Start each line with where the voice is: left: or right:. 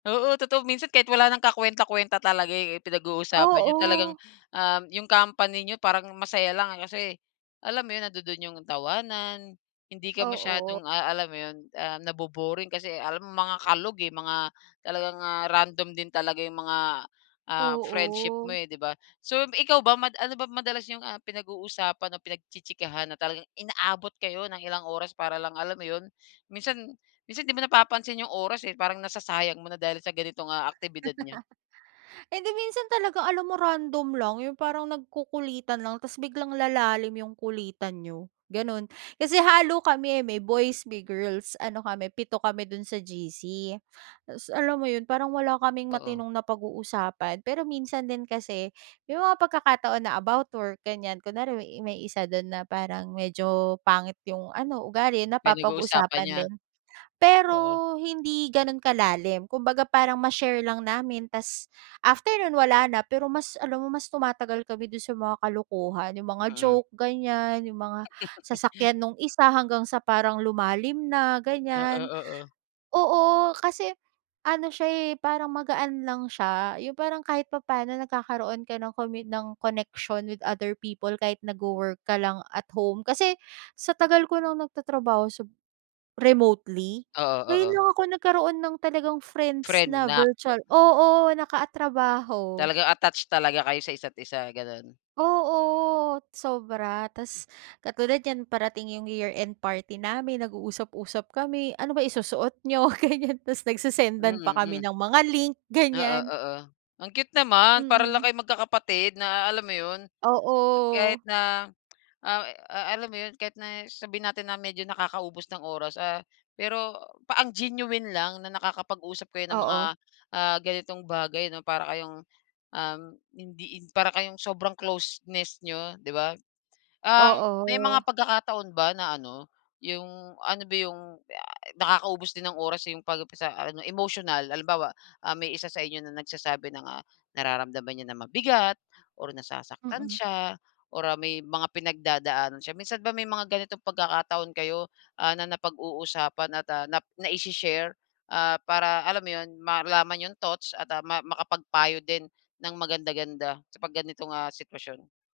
left: Oo, totoo minsan kahit wala nang ka-kwenta-kwenta talaga eh, pinag-uusapan niyo, talagang,
right: Oo.
left: um, 'yong company niyo parang masaya lang, eh. Kasi alam mo 'yon, nandu-do'n 'yong tawanan, hindi ka
right: Oo.
left: masyadong, ah, alam mo 'yon, ah, nabo-boring. Kasi alam mo mga kalog, eh, mga talagang, ah, random din talaga 'yong mga, ah, friendship
right: Oo.
left: mo, eh, di ba. So um, ikaw ba mad ano ba madalas 'yong, ah, pinag-uusapan o pinagchi-chikahan na talagang inaabot kayo ng ilang oras para lang, alam mo 'yon. Minsan minsan 'di mo napapansin 'yong oras eh, parang nasasayang mo na dahil sa ganitong, ah, aktibidad niyo?
right: Hindi, minsan talaga alam mo random lang. 'Yong parang nagkukulitan lang tapos biglang lalalim 'yong kulitan niyo, ganon. Kasi halo kami eh, may boys, may girls, ano kami, pito kami do'n sa GC. Tapos alam mo 'yon, parang wala kaming
left: Oo.
right: matinong napag-uusapan. Pero minsan din kasi 'yong mga pagkakataon na about work, ganyan. Kunwari may may isa do'n na parang medyo pangit 'yong ano, ugali,
left: Pinag-uusapan
right: napapag-uusapan
left: niya.
right: din. Pero,
left: Oo.
right: hindi gano'n kalalim. Kumbaga, parang ma-share lang namin ta's after no'n wala na. Pero mas alam mo mas tumatagal kami do'n sa mga kalokohan. 'Yong mga
left: Mm.
right: joke ganyan, 'yong mga sasakyan no'ng isa hanggang sa parang lumalim na ganyan.
left: Oo, oo.
right: Oo, kasi ano siya eh, parang magaan lang siya. 'Yong parang kahit papano nagkakaroon ka ng komit ng connection with other people kahit nagwo-work ka lang at home. Kasi sa tagal ko ng nagtatrabaho sa remotely,
left: Oo,
right: ngayon
left: oo.
right: lang ako nagkaroon ng talagang friends
left: Friend
right: na
left: na ke
right: virtual, oo, nakatrabaho.
left: Talagang attach talaga kayo sa isa't-isa, gano'n.
right: Oo, sobra ta's katulad niyan parating 'yong year-end party namin, nag-uusap-usap kami, ano bang isusuot niyo? Ganyan. Ta's nagse-sendan pa
left: Mm,
right: kami
left: mm.
right: ng mga link
left: Oo,
right: ganyan.
left: oo. Ang cute naman. Para lang
right: Mhm.
left: kayong magkakapatid na a alam mo 'yon, hmm, kahit
right: Oo.
left: na ah ah, alam mo 'yon. Kahit na sabihin natin na medyo nakakaubos ng oras, ah, pero pa ang genuine lang na nakakapag-usap kayo ng mga,
right: Oo.
left: ah, ganitong bagay, 'no? Para kayong, um, hindi in para kayong sobrang closeness niyo, 'di ba? Um, may
right: Oo.
left: mga pagkakataon ba na ano, 'yong ano ba 'yong, yay, nakakaubos din ng oras 'yong 'pag sa ano emotional. Halimbawa, ah, may isa sa inyo na nagsasabi ng, ah, nararamdaman niya na mabigat or nasasaktan
right: Mm.
left: siya or ah, may mga pinagdadaanan siya. Minsan ba may mga ganitong pagkakataon kayo, ah, na napag-uusapan at, ah, nap naishi-share, ah, para alam mo 'yon, malaman 'yong thoughts at ah, ma makapagpayo din ng maganda-ganda sa 'pag ganitong ah, sitwasyon?